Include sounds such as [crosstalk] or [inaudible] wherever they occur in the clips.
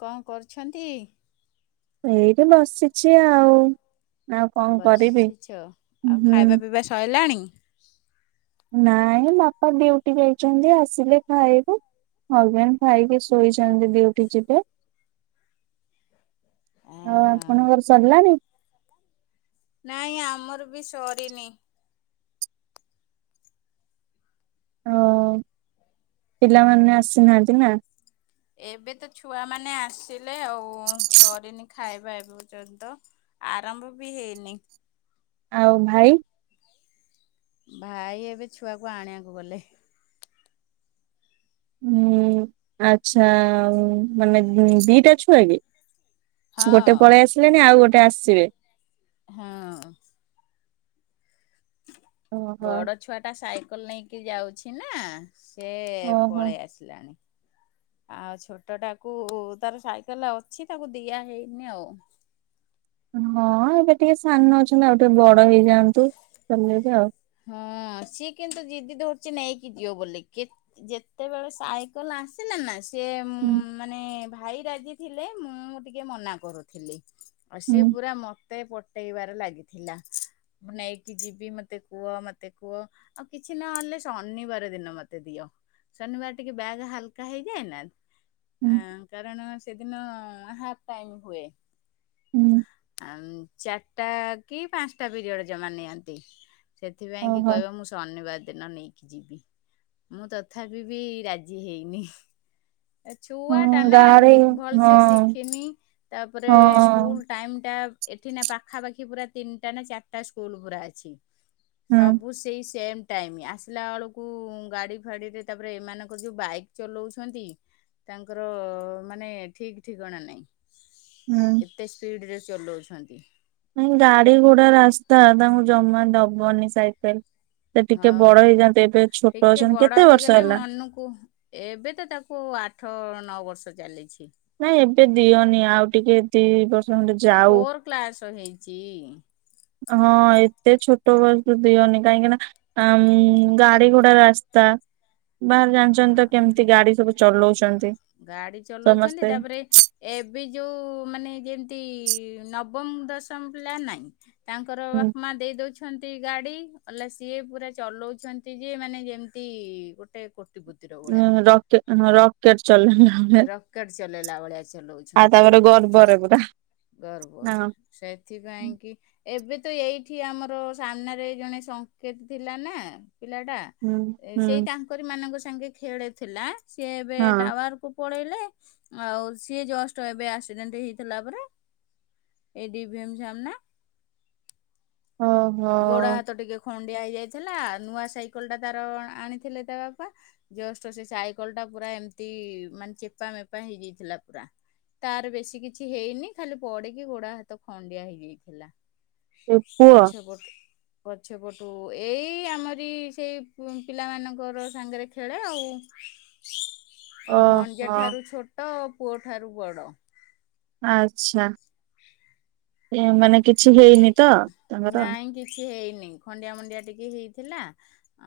କଣ କରୁଛନ୍ତି ଏଇଦ ବସିଚ ଆଉ ଆଉ କଁ କରିବି ବସିଛ ଆଉ ହୁଁ ଖାଇବା ପିଇବା ସଇଲାଣି? ନାଇଁ ମୋ ଆପା ଡିଉଟି ଯାଇଛନ୍ତି ଆସିଲେ ଖାଇବେ। ହବବେନ ଖାଇକି ଶୋଇଛନ୍ତି ଦଉଟି ଯିବେ। ଆଉ ଓହୋ ଆପଣଙ୍କର ସରିଲାଣି। ନାଇଁ ଆମର ବି ସରିନି। ଅ ପିଲାମାନେ ଆସିନାହାନ୍ତି ନା। ଏବେ ତ ଛୁଆମାନେ ଆସିଲେ ଆଉ ସରିନି ଖାଇବା ଏ ପର୍ଯ୍ୟନ୍ତ। ଆରମ୍ଭ ବି ହେଇନି। ଆଉ ଭାଇ। ଭାଇ ଏବେ ଛୁଆକୁ ଆଣିଆକୁ ଗଲେ। ହୁଁ ଆଚ୍ଛା ଉଁ ମାନେ ଇଁ ଦିଟା ଛୁଆ କି? ହଁ ଗୋଟେ ପଳେଇ ଆସିଲେଣି ଆଉ ଗୋଟେ ଆସିବେ। ହେଁଅଁ। ଓହୋ ବଡ଼ ଛୁଆଟା ସାଇକଲ୍ ନେଇକି ଯାଉଛି ନା। ସିଏ ଓହୋ। ପଳେଇ ଆସିଲାଣି। [inaudible] ଆ ଛୋଟଟାକୁ ତାର ସାଇକେଲା ଅଛି ତାକୁ ଦିଆ ହେଇନି ଆଉ। ହଁ ଏବେ ଟିକେ ସାନ ଅଛନ୍ତି ଆଉ ଟିକେ ବଡ଼ ହେଇଯାଆନ୍ତୁ ଚଲ୍ଲେଇବେ ଆଉ। ହଁ ସିଏ କିନ୍ତୁ ଜିଦି ଧରୁଛି ନେଇକି ଯିବ ବୋଲି କେତ୍ ଯେତେବେଳେ ସାଇକେଲ୍ ଆସିଲାନା ସିଏ ମୁଁ ହୁଁ ମାନେ ଭାଇ ରାଜି ଥିଲେ ମୁଁ ଟିକେ ମନା କରୁଥିଲି। ଆ ହୁଁ ସିଏ ପୁରା ମତେ ପଟେଇବାରେ ଲାଗିଥିଲା ନେଇକି ଯିବି ମତେ କୁଅ ମତେ କୁଅ କିଛି ନହଲେ ଶନିବାର ଦିନ ମତେ ଦିଅ। ଶନିବାର ଟିକେ ବ୍ୟାଗ ହାଲ୍କା ହେଇଯାଏନା ହୁଁ ଏ କାରଣ ସେଦିନ ହାପ୍ ଟାଇମ୍ ହୁଏ। ହୁଁ ଆମ୍ ଚାର୍ଟା କି ପାଁସ୍ଟା ପିରିୟଡ ଜମା ନିଅନ୍ତି। ସେଥିପାଇଁ କି ଓହୋ। କଇବ ମୁଁ ଶନିବାର ଦିନ ନେଇକି ଯିବି ମୁଁ ତଥାପି ବି ରାଜି ହେଇନି। ଏଛୁଆ ଟା ହଁ ନା ଗାଡି ଭଲ୍ସେ ହଁ ଶିଖିନି ତାପରେ ହଁ ସ୍କୁଲ ଟାଇମ୍ ଟା ଏଥି ନା ପାଖାପାଖି ପୁରା ତିନ୍ଟା ନା ଚାର୍ଟା ସ୍କୁଲ ପୁରା ଅଛି। ହୁଁ ସବୁ ସେଇ ସେମ୍। ଟାଇମ୍ ଆସିଲା ବଳକୁ ଗାଡ଼ି ଫାଡ଼ିରେ ତାପରେ ଏମାନଙ୍କ ଠୁ ବାଇକ୍ ଚଲଉଛନ୍ତି। ତାଙ୍କର ମାନେ ଠିକ୍ ଠିକଣା ନାଇଁ। ହୁଁ। ଏତେ ସ୍ପିଡ୍ ରେ ଚଲଉଛନ୍ତି। ଉଁ ଗାଡି ଗୁଡ଼ା ରାସ୍ତା ତାଙ୍କୁ ଜମା ଦବନି ସାଇକେଲ୍ ଆଉ ଛୋଟ ଟିକେ ଅଛନ୍ତି ବଡ଼ କେତେ ବର୍ଷ ହେଇଗଲେ ହେଲା? ମନକୁ ଏବେ ତ ତାକୁ କୁ ଆଠ ନ ବର୍ଷ ଚାଲିଛି। ନାଇଁ ଏବେ ଦିଅନି ଆଉ ଟିକେ ଦି ବର୍ଷ ଖଣ୍ଡେ ଯାଉ। [unintelligible] ହେଇଚି। ହଁ ଏତେ ଛୋଟ ବଲ୍ଠୁ ଦିଅନି କାଇଁକିନା ଆଁ ଉଁ ଗାଡ଼ି ଘୋଡ଼ା ରେ ଅସ୍ ତା ବାହାରେ ଜାଣିଛନ୍ତି ତ କେମ୍ତି ଗାଡ଼ି ସବୁ ଚଲଉଛନ୍ତି। ଗାଡି ଚଲଉଛନ୍ତି ସମସ୍ତେ ତାପରେ ଏବେ ଯୋଉ ମାନେ ଯେମ୍ତି ନବମ୍ ଦଶମ୍ ପିଲା ନାଇଁ ତାଙ୍କର ଉଁ ବାପ୍ ମା ଦେଇ ଦଉଛନ୍ତି। ଗାଡ଼ି ଅଲା ସିଏ ପୁରା ଚଲଉଛନ୍ତି ଯେ ମାନେ ଯେମ୍ତି ସେ ଉଁ ରକେଟ୍ ହଁ ରକେଟ୍ ଚଳେଇଲା ଭଳିଆ। ରକେଟ ଚଲେଇଲା ବଳେ ଆଏସି। ଆ ତାପରେ ଗର୍ବଗରେବୁରା। ଗର୍ବ ସେଥିପାଇଁ କି ଏବେ ତ ଏଇି ଏଠି ଆମର ସାମ୍ନାରେ ଜଣେ ସଂଙ୍କେପ୍ ଥିଲା ନା। ପିଲା ଟା ହୁଁ ଏ ହୁଁ। ସେଇ ତାଙ୍କରି ମାନଙ୍କ ସାଙ୍ଗେ ଖେଳୁଥିଲା ସିଏ ଏବେ ହଁ ଟାୱାର। କୁ ପଳେଇଲେ ଆଉ ସିଏ ଜଷ୍ଟ ଏବେ ଆକ୍ସିଡେଣ୍ଟ୍ ହେଇଥିଲା ପରା। ଏ ଡି ଭି ଏ ମ ସାମ୍ନା ‌। ଓହୋ ଗୋଡ ହାତ ଟିକେ ଖଣ୍ଡ ଖଣ୍ଡିଆ ହେଇ ଯାଇଥିଲା ନୂଆ ସାଇକେଲ ଟା ତାର ଆଣିଥିଲେ ତା ବାପା ଜଷ୍ଟ ସେ ସାଇକେଲ ଟା ପୁରା। ଏମତି ମାନେ ଚେପା ମେପା ହେଇଯାଇଥିଲା ପୁରା। ତାର ବେଶୀ କିଛି ହେଇନି ଖାଲି ପଡିକି ଗୋଡ ହାତ ଖଣ୍ଡିଆ ହେଇଯାଇଥିଲା। ଏ ପୁଅ। [inaudible] ପଛ ପଟୁ ଏଇ ଆମରି ସେଇ ପିଲାମାନାନଙ୍କ ର ସାଙ୍ଗରେ ଖେଳେ ଆଉ। [unintelligible] ମୋ ଭଣଜା ଓହୋ ଠାରୁ ଛୋଟ ପୁଅ ଠାରୁ ବଡ। ଆଛା, ଏ ମାନେ କିଛି। କିଛି ହେଇନି ତ ତାଙ୍କର। କିଛି ହେଇନି ନାଇଁ ଖଣ୍ଡିଆ ମଣ୍ଡିଆ ଟିକେ ହେଇଥିଲା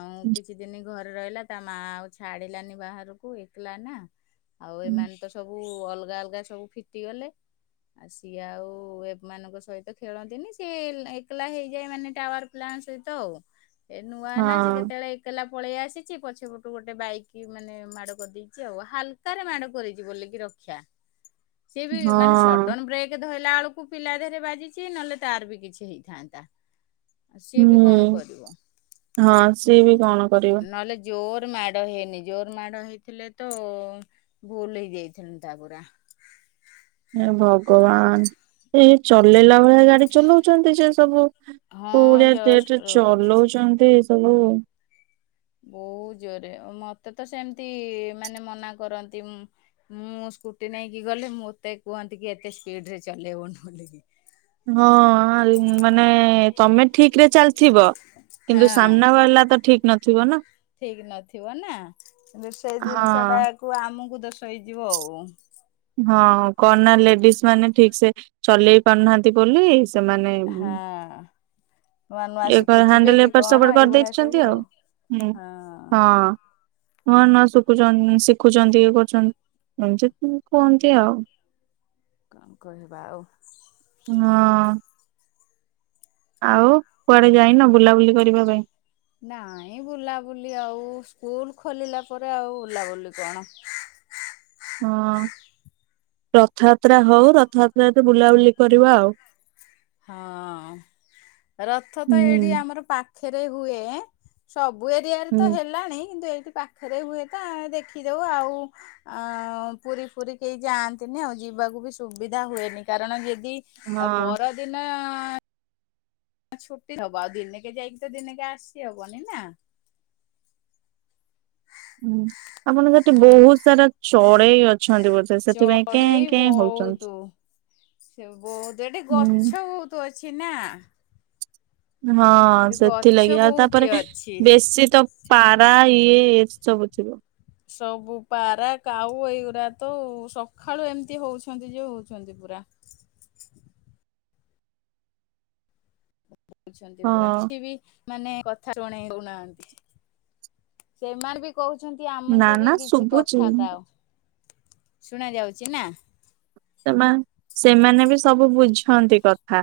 ଆଉ କିଛି ଦିନି। ଘରେ ରହିଲା ତା ମା ଆଉ ଛାଡିଲାନି ବାହାରକୁ ଏକଲା ନା ଆଉ ହଁ ଏମାନେ ତ ସବୁ। ସବୁ ଅଲଗା ଅଲଗା ସବୁ ଫିଟି ଗଲେ ଆଉ ସିଏ ଆଉ ଏମାନଙ୍କ ସହିତ। ଖେଳନ୍ତିନି ସିଏ ଏକଲା ହେଇଯାଏ ମାନେ ଟାୱାର ପିଲାଙ୍କ ସହିତ ଆଉ। ଏ ନୂଆ ନା ସେ କେତେବେଳେ ଏକଲା। ପଳେଇ ଆସିଛି ପଛ ପଟୁ ଗୋଟେ ବାଇକ ମାନେ ମାଡ଼ କରିଦେଇଛି ଆଉ ହାଲକାରେ ମାଡ଼ କରିଛି ବୋଲିକି ରଖ୍ କ୍ଷା। ହ [inaudible] ସିଏ ବି ମାନେ ସଡନ ବ୍ରେକ୍ ଧଇଲା ବେଳକୁ ପିଲା ଧେରେ ବାଜି ଚି ନହେଲେ ତାର ବି କିଛି ହେଇଥାନ୍ତା। ଆଉ ସିଏ ବି ହୁଁ, କଣ କରିବ। ହଁ ସିଏ ବି କଣ କରିବ। ନହେଲେ ଜୋର ମାଡ ହେଇନି ଜୋର ମାଡ ହେଇଥିଲେ ତ ଭୁଲ ହେଇଯାଇଥାନ୍ତା ପୁରା। ହେ ଭଗବାନ ଏ ଚଲେଇଲା ଭଳିଆ ଗାଡି ଚଲଉଛନ୍ତି ସେ ସବୁ କୋଉ ହଁ ଭଳିଆ ରେଟେର ଜଷ୍ଟ ଚଲଉଛନ୍ତି। ସବୁ। ବହୁତ ଜୋରେ ମତେ ତ ସେମିତି ମାନେ ମନା କରନ୍ତି ମୁ ମୁଁ ସ୍କୁଟି ନେଇକି ଗଲେ ମୋତେ କୁହନ୍ତି କି ଏତେ ସ୍ପିଡ ରେ ଚଲେଇବୁନି ବୋଲିକି। ହଁ ଆଲ୍ ମାନେ ତମେ ଠିକରେ ଚାଲିଥିବ କିନ୍ତୁ ହଁ ସାମ୍ନା ବାଲା ତ ଠିକ ନଥିବ ନା। ଠିକ ନଥିବ ନା କିନ୍ତୁ ସେଇ ଜିନିଷ ହଁ ଟାକୁ ଆମକୁ ଦୋ ଷ ହେଇଯିବ ଆଉ। ହଁ, କଣ ନା ଲେଡିଜ ମାନେ ଠିକ ସେ ଚଲେଇ ପାରୁନାହାନ୍ତି ବୋଲି। ସେମାନେ। ହଁ ନୂଆ ନୂଆ ଏ ଶିଖୁଥିବେ ହ୍ୟାଣ୍ଡେଲ କି ଏପଟ ସେପଟ କଣ ଏଇଭଳିଆ କରିଦେଇଛନ୍ତି ସବୁ ଆଉ। ହୁଁ ହଁ ହଁ। ନୁଆ ନୂଆ ଶିଖୁଛନ ଶିଖୁଛନ୍ତି ଇଏ କରୁଛନ୍ତି ଏମିତି। କୁହନ୍ତି ଆଉ। କଣ କହିବା ଆଉ? ହଁ। ଆଉ କୁଆଡେ ଯାଇନ ବୁଲାବୁଲି କରିବା ପାଇଁ? ନାଇଁ ବୁଲାବୁଲି ଆଉ ସ୍କୁଲ ଖୋଲିଲା ପରେ ଆଉ ବୁଲାବୁଲି କଣ। [unintelligible] ହଁ ରଥଯାତ୍ରା ହଉ ରଥଯାତ୍ରା ରେ ତ ବୁଲାବୁଲି କରିବା ଆଉ। ହଁ ରଥ ତ ହୁଁ ଏଇଠି ଆମର ପାଖ ଖେରେ ହୁଏ ସବୁ ଏରିଆରେ ହୁଁ ତ ହେଲାଣି କିନ୍ତୁ ଏଇ ଠି ପାଖରେ ହୁଏ ତ ଦେଖିଦଉ ଆଉ ଆ ପୁରୀ ପୁରୀ କେହି ଯାଆନ୍ତିନି ଆଉ। ଯିବାକୁ ବି ସୁବିଧା ହୁଏନି କାରଣ ଯେଦି ହଁ ପରଦିନ। ଛୁଟି ହବ ଆଉ ଦିନ କେ ଯାଇକି ତ ଦିନେକ ଆସିଛି ହବନି ନା? ହୁଁ ଆପଣ ସେଠି ବହୁତ ସାରା ଚଢେଇ ଅ ଛନ୍ତି ବୋଦେ ସେଥିପାଇଁ କେ ଚଢେଇ କେ ହଉଛନ୍ତି। ବହୁତୁ। ସେ ବହୁତ ଏଠି ହୁଁ ଗଛ ବହୁତ ଅଛି ନା? ହଁ ଏଠି ଗଛ ସେଥିଲାଗି ଆଉ ବହୁତି ତାପରେ ଅଛି। ବେଶୀ ତ ପାରା ଇଏ ଏମିତି ସବୁ ଥିବ। ସବୁ ପାରା, କାଉ ଏଇଗୁଡା ତ ସକାଳୁ ଏମିତି ହଉଛନ୍ତି ଯେ ହଉଛନ୍ତି ପୁରା। [inaudible] ହଉଛନ୍ତି ପୁରା ହଁ ବି ମାନେ କଥା ଶୁଣେଇ ଦଉନାହାନ୍ତି ସେମାନେ ବି କହୁଛନ୍ତି ନା ଆମକୁ ନା ବି କିଛି ଶୁଭୁଛି କଥା କାଅ। ଶୁଣାଯାଉଛି ନା? ସେମାନେ ସେମାନେ ବି ସବୁ ବୁଝନ୍ତି କଥା।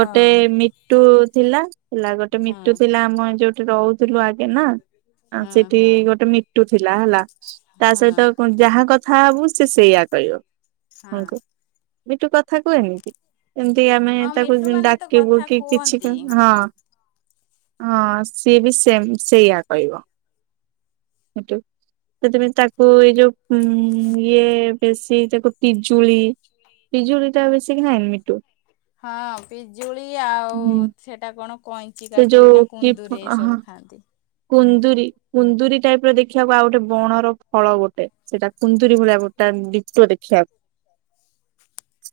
ଗୋଟେ ମିଟୁ ଥିଲା ହେଲା ଗୋଟେ ମିଟୁ ହଁ ଥିଲା ଆମ ଏଇ ଯୋଉ ସେଠି ରହୁଥିଲୁ ଆଗେ ନା ହଁ ସେଠି ହଁ ଗୋଟେ ମିଟୁ ଥିଲା ହେଲା। ତା ହଁ ସହିତ କଣ ଯାହା କଥା ହବୁ ସେ ସେଇଆ କହିବ। ହଁ। ଆମକୁ ମିଟୁ କଥା କୁହେ ନି କି? ଏମିତି ଆମେ ହଁ ତାକୁ ମିଟୁ ମାନେ ତ ଡାକିବୁ କଥା କି କିଛି ହଁ। କୁହନ୍ତି। ହଁ ସିଏ ବି ସେ ସେଇୟା କହିବ। ୁ ସେଥିପାଇଁ ତାକୁ ଏଇ ଯୋଉ ଉ ଇଏ ବେଶୀ ତାକୁ ପିଜୁଳି ପିଜୁଳି ଟା ବେଶୀ ଖାଏନି ମିଟୁ। ହଁ ପିଜୁଳି ଆଉ ସେଟା କଣ? କଇଁଚି ସେ କାକୁଡି ନା ଯୋଉ କି କୁନ୍ଦୁରି ଏଇ ହଁ ସବୁ ଖାଆନ୍ତି। କୁନ୍ଦୁରି କୁନ୍ଦୁରି ଟାଇପ ର ଦେଖିବାକୁ ଆଉ ଗୋଟେ ବଣର ଫଳ ଗୋଟେ ସେଇଟା କୁନ୍ଦୁରି ଭଳିଆ ଗୋଟେ ତା ଡିଟୋ ଦେଖିବାକୁ।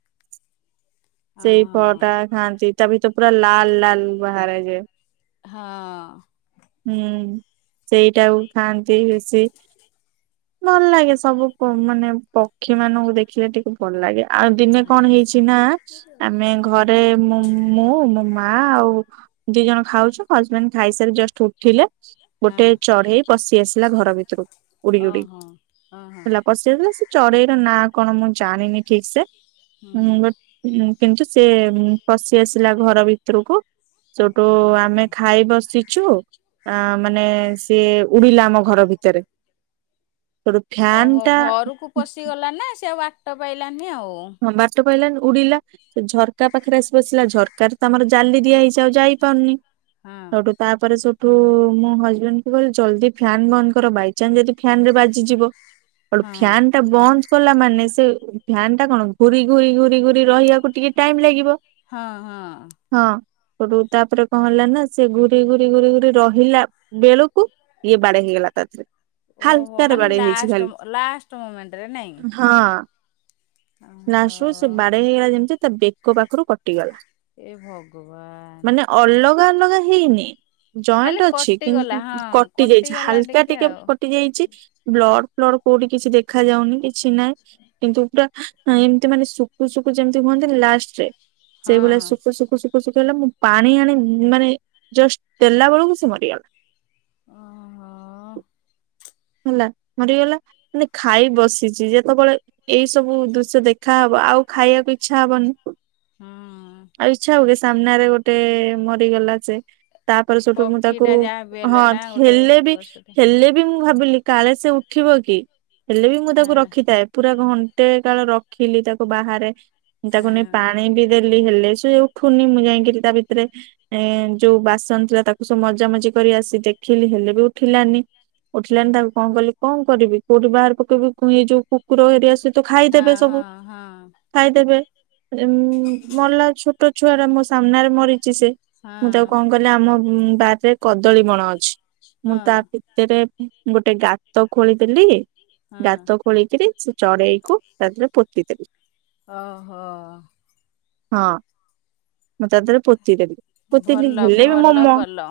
ସେଇ ହଁ ଫଳ ଟା ଖାଆନ୍ତି ତା ଭିତ ପୁରା ଲାଲ ଲାଲ ବାହାରେ ଯେ ହଁ ହୁଁ। ସେଇଟାକୁ ଖାଆନ୍ତି ବେଶୀ। ଭଲ ଲାଗେ ସବୁ ମାନେ ପକ୍ଷୀ ମାନଙ୍କୁ ଦେଖିଲେ ଟିକେ ଭଲ ଲାଗେ। ଆଉ ଦିନେ ହଁ କଣ ହେଇଛି ନା ଆମେ ଘରେ ମୋ ମୁଁ, ମୋ ମା, ଆଉ ଦି ଜଣ ଖାଉଛୁ ହସବେଣ୍ଡ ଖାଇସାରି ଜଷ୍ଟ ଉଠିଲେ। ହଁ ଗୋଟେ ହଁ ଚଢେଇ ପଶି ଆସିଲା ଘର ଭିତରକୁ ଉଡି ଉଡି। ଓହୋ ଓହୋ। ହେଲା ପଶିଆସିଲା ସେ ଚରେଇର ନା କଣ ମୁଁ ଜାଣିନି ଠିକ ସେ ବଟ ହୁଁ। କିନ୍ତୁ ସେ ପଶି ଆସିଲା ଘର ଭିତରକୁ। ସେଠୁ ହଁ। ଆମେ ଖାଇ ବସିଛୁ ଆ ମାନେ ସିଏ ଉଡିଲା ଆମ ଘର ଭିତରେ। ସେଠୁ ଫ୍ୟାନ ଓହୋ ଟା ଘରକୁ ପଶିଗଲା ନା ସେ ଆଉ ବାଟ ପାଇଲାନି ଆଉ। କହିଲାନି ଉଡିଲା ସେ ଝରକା ପାଖରେ ଆସି ବସିଲା ଝରକା ତ ଆମର ଜାଲି ଦିଆ ହେଇଛି ଆଉ ଯାଇପାରୁନି ହଁ ସଠୁ ତାପରେ ତୁ ମୋ ହଜବେଣ୍ଡ କୁ କହିଲେ ଜଲଦି ଫ୍ୟନ୍ ବନ୍ଦ କର ବାଇଚନ୍ସ ଯଦି ଫ୍ୟାନ ରେ ବାଜିଯିବ। ଆ ହଁ। ଫ୍ୟନ୍ ଟା ବନ୍ଦ କଲା ମାନେ ସେ ଫ୍ୟନ କଣ ଘୁରି ଘୁରି ଘୁରି ଘୁରି ରହିବାକୁ ଟିକେ ଟାଇମ ଲାଗିବ। ହଁ ହଁ। ସେଟୁ ତାପରେ କଣ ହେଲା ନା ସେ ଘୁରି ଘୁରି ଘୁରି ଘୁରି ରହିଲା ବେଳକୁ ଇଏ ବାଡେ ହେଇଗଲା ତା ଦେହରେ। ଓହୋ ହାଲକାରେ ମାନେ ବାଡେଇ ହେଇଛି ଲାଷ୍ଟ ଖାଲି ଲାଷ୍ଟ ମୋମେଣ୍ଟରେ ନାଇଁ। ହଁ। ଓହୋ ନାଷ୍ଟ ବେଳକୁ ସେ ବାଡେଇ ହେଇଗଲା ଯେମିତି ତା ବେକ ପାଖରୁ କଟି ଏ ଭଗବାନ। ମାନେ [unintelligible] ହେଇନି। ଜଏଣ୍ଟ ଖାଲି ଅଛି। କିନ୍ତୁ କଟିଗଲା ହଁ କଟି ଯାଇଛି, କଟିଗଲା ହାଲକା ଟିକେ ଆଉ କଟି ଯାଇଛି ବ୍ଲଡ ର କୋଉଠି କିଛି ଦେଖା ଯାଉନି କିଛି ନାହିଁ। କିନ୍ତୁ ପୁରା ହଁ ଏମିତି ମାନେ ଶୁକୁ ଶୁକୁ ଯେମିତି ହୁଅନ୍ତିନି, ଲାଷ୍ଟ ରେ ସେଇଭଳିଆ ହଁ ଶୁକୁ ଶୁକୁ ଶୁକୁ ଶୁକୁ ମୁଁ ପାଣି ଆଣି ମାନେ ଜଷ୍ଟ ଦେଲା ବେଳକୁ ସେ ମରିଗଲା। ଓ ହଁ। ହେଲା ମରିଗଲା। ମାନେ ଖାଇ ବସିଛି ଯେତେବେଳେ ଏଇ ସବୁ ଦୃଶ୍ୟ ଦେଖାହବ ଆଉ ଖାଇବାକୁ ଇଚ୍ଛା ହବନି। ହୁଁ ଆଉ ଇଛା ହବକି, ସାମ୍ନାରେ ଗୋଟେ ମରିଗଲା ଯେ। ତାପରେ ସେଠୁ ମୁଁ ତାକୁ ପକ୍ଷୀଟା ଯାହା ବି ହେଲେ ହଁ ନା ଗୋଟେ ହେଲେ ବି ପଶୁଟେ ହେଲେ ବି ମୁଁ ମୁଁ ଭାବିଲି କାଳେ ସେ ଉଠିବ କି, ହେଲେ ବି ମୁଁ ତାକୁ ହଁ ରଖିଥାଏ। ପୁରା ଘଣ୍ ଟେ କାଳ ରଖିଲି ତାକୁ ବାହାରେ, ତାକୁ ନେଇ ହଁ। ପାଣି ବି ଦେ ହେଲେ ସିଏ ଉଠୁନି। ମୁଁ ଯାଇକରି ତା ଭିତରେ ଯୋଉ ବାସନ ଥିଲା ତାକୁ ସବୁ ମଜାମଜି କରି ଆସି ଦେଖିଲି ହେଲେ ବି ଉଠିଲାନି। ଉଠିଲାନି, ତାକୁ କଣ କଲି କଣ କରିବି କୋଉଠି ବାହାର ପକେଇବି, ଏଇ ଯୋଉ କୁକୁର ହେରିକା ସେ ତ ହଁ ଖାଇଦେବେ ସବୁ ହଁ ହଁ। ଖାଇଦେବେ। ଉଁ ମଲା ଛୋଟ ଛୁଆ ଟା ମୋ ସାମ୍ନାରେ ମରି ସେ ମୁଁ ତାକୁ ହଁ କଣ କଲି ଆମ ବାରରେ କଦଳୀ ବଣ ଅଛି। ହଁ ମୁଁ ତା ଭିତରେ ଗୋଟେ ଗାତ ଖୋଳିଦେଲି ହଁ ଗାତ ଖୋଳକିରି ସେ ଚଢେଇକୁ ତା ଦିହରେ ପୋତିଦେଲି। ଓହୋ। ହଁ ତା ଦେହରେ ପୋ ପୋତିଦେଲି। ଭଲ ହେଲେ ବି ମୋ ଭଲ ମ କଲ।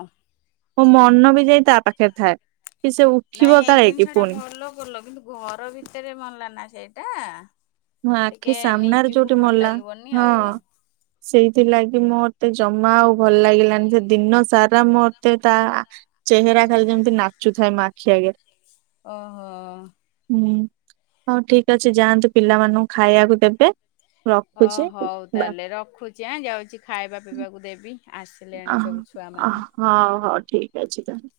ମୋ ମନ ବି ଯାଇ ତା ପାଖରେ ଥାଏ। କି ସେ ଉଠିବ ନାଇଁ ଏଇ କାଳେ କି ଜିନିଷ ଟା ପୁଣି ଭଲ କଲ। କିନ୍ତୁ ଘର ଭିତରେ ମନଲା ନା ସେଇଟା। ମୋ ଆଖି ଟିକେ ସାମ୍ନାରେ ନିଜକୁ ଯୋଉଠି ଭଲ ମଲା। ଲାଗିବନି ହଁ ଆଉ ସେଇଥିଲାଗି ମୋ ମତେ ଜମା ଆଉ ଭଲ ଲାଗିଲାନି। ସେ ଦିନ ସାରା ମୋତେ ତା ଚେହେରା ଖାଲି ଯେମିତି ନା ଚୁଥାଏ ମୋ ଆଖି ଆଗରେ। ଓହୋ। ହୁଁ, ହଉ ଠିକ ଅଛି ଯାଆନ୍ତୁ ପିଲାମାନଙ୍କୁ ଖାଇବାକୁ ଦେବେ। ଓ ରଖୁଛି ହଉ ବା ତାହେଲେ ରଖୁଚି। ଆଁ ଯାଉଛି ଖାଇବା ପିଇବାକୁ ଦେବି। ଅ ଆସିଲେଣି ସବୁ ଅ ଛୁଆମାନେ। ହଉ ହଉ ଠିକ୍ ଅଛି ତାହେଲେ।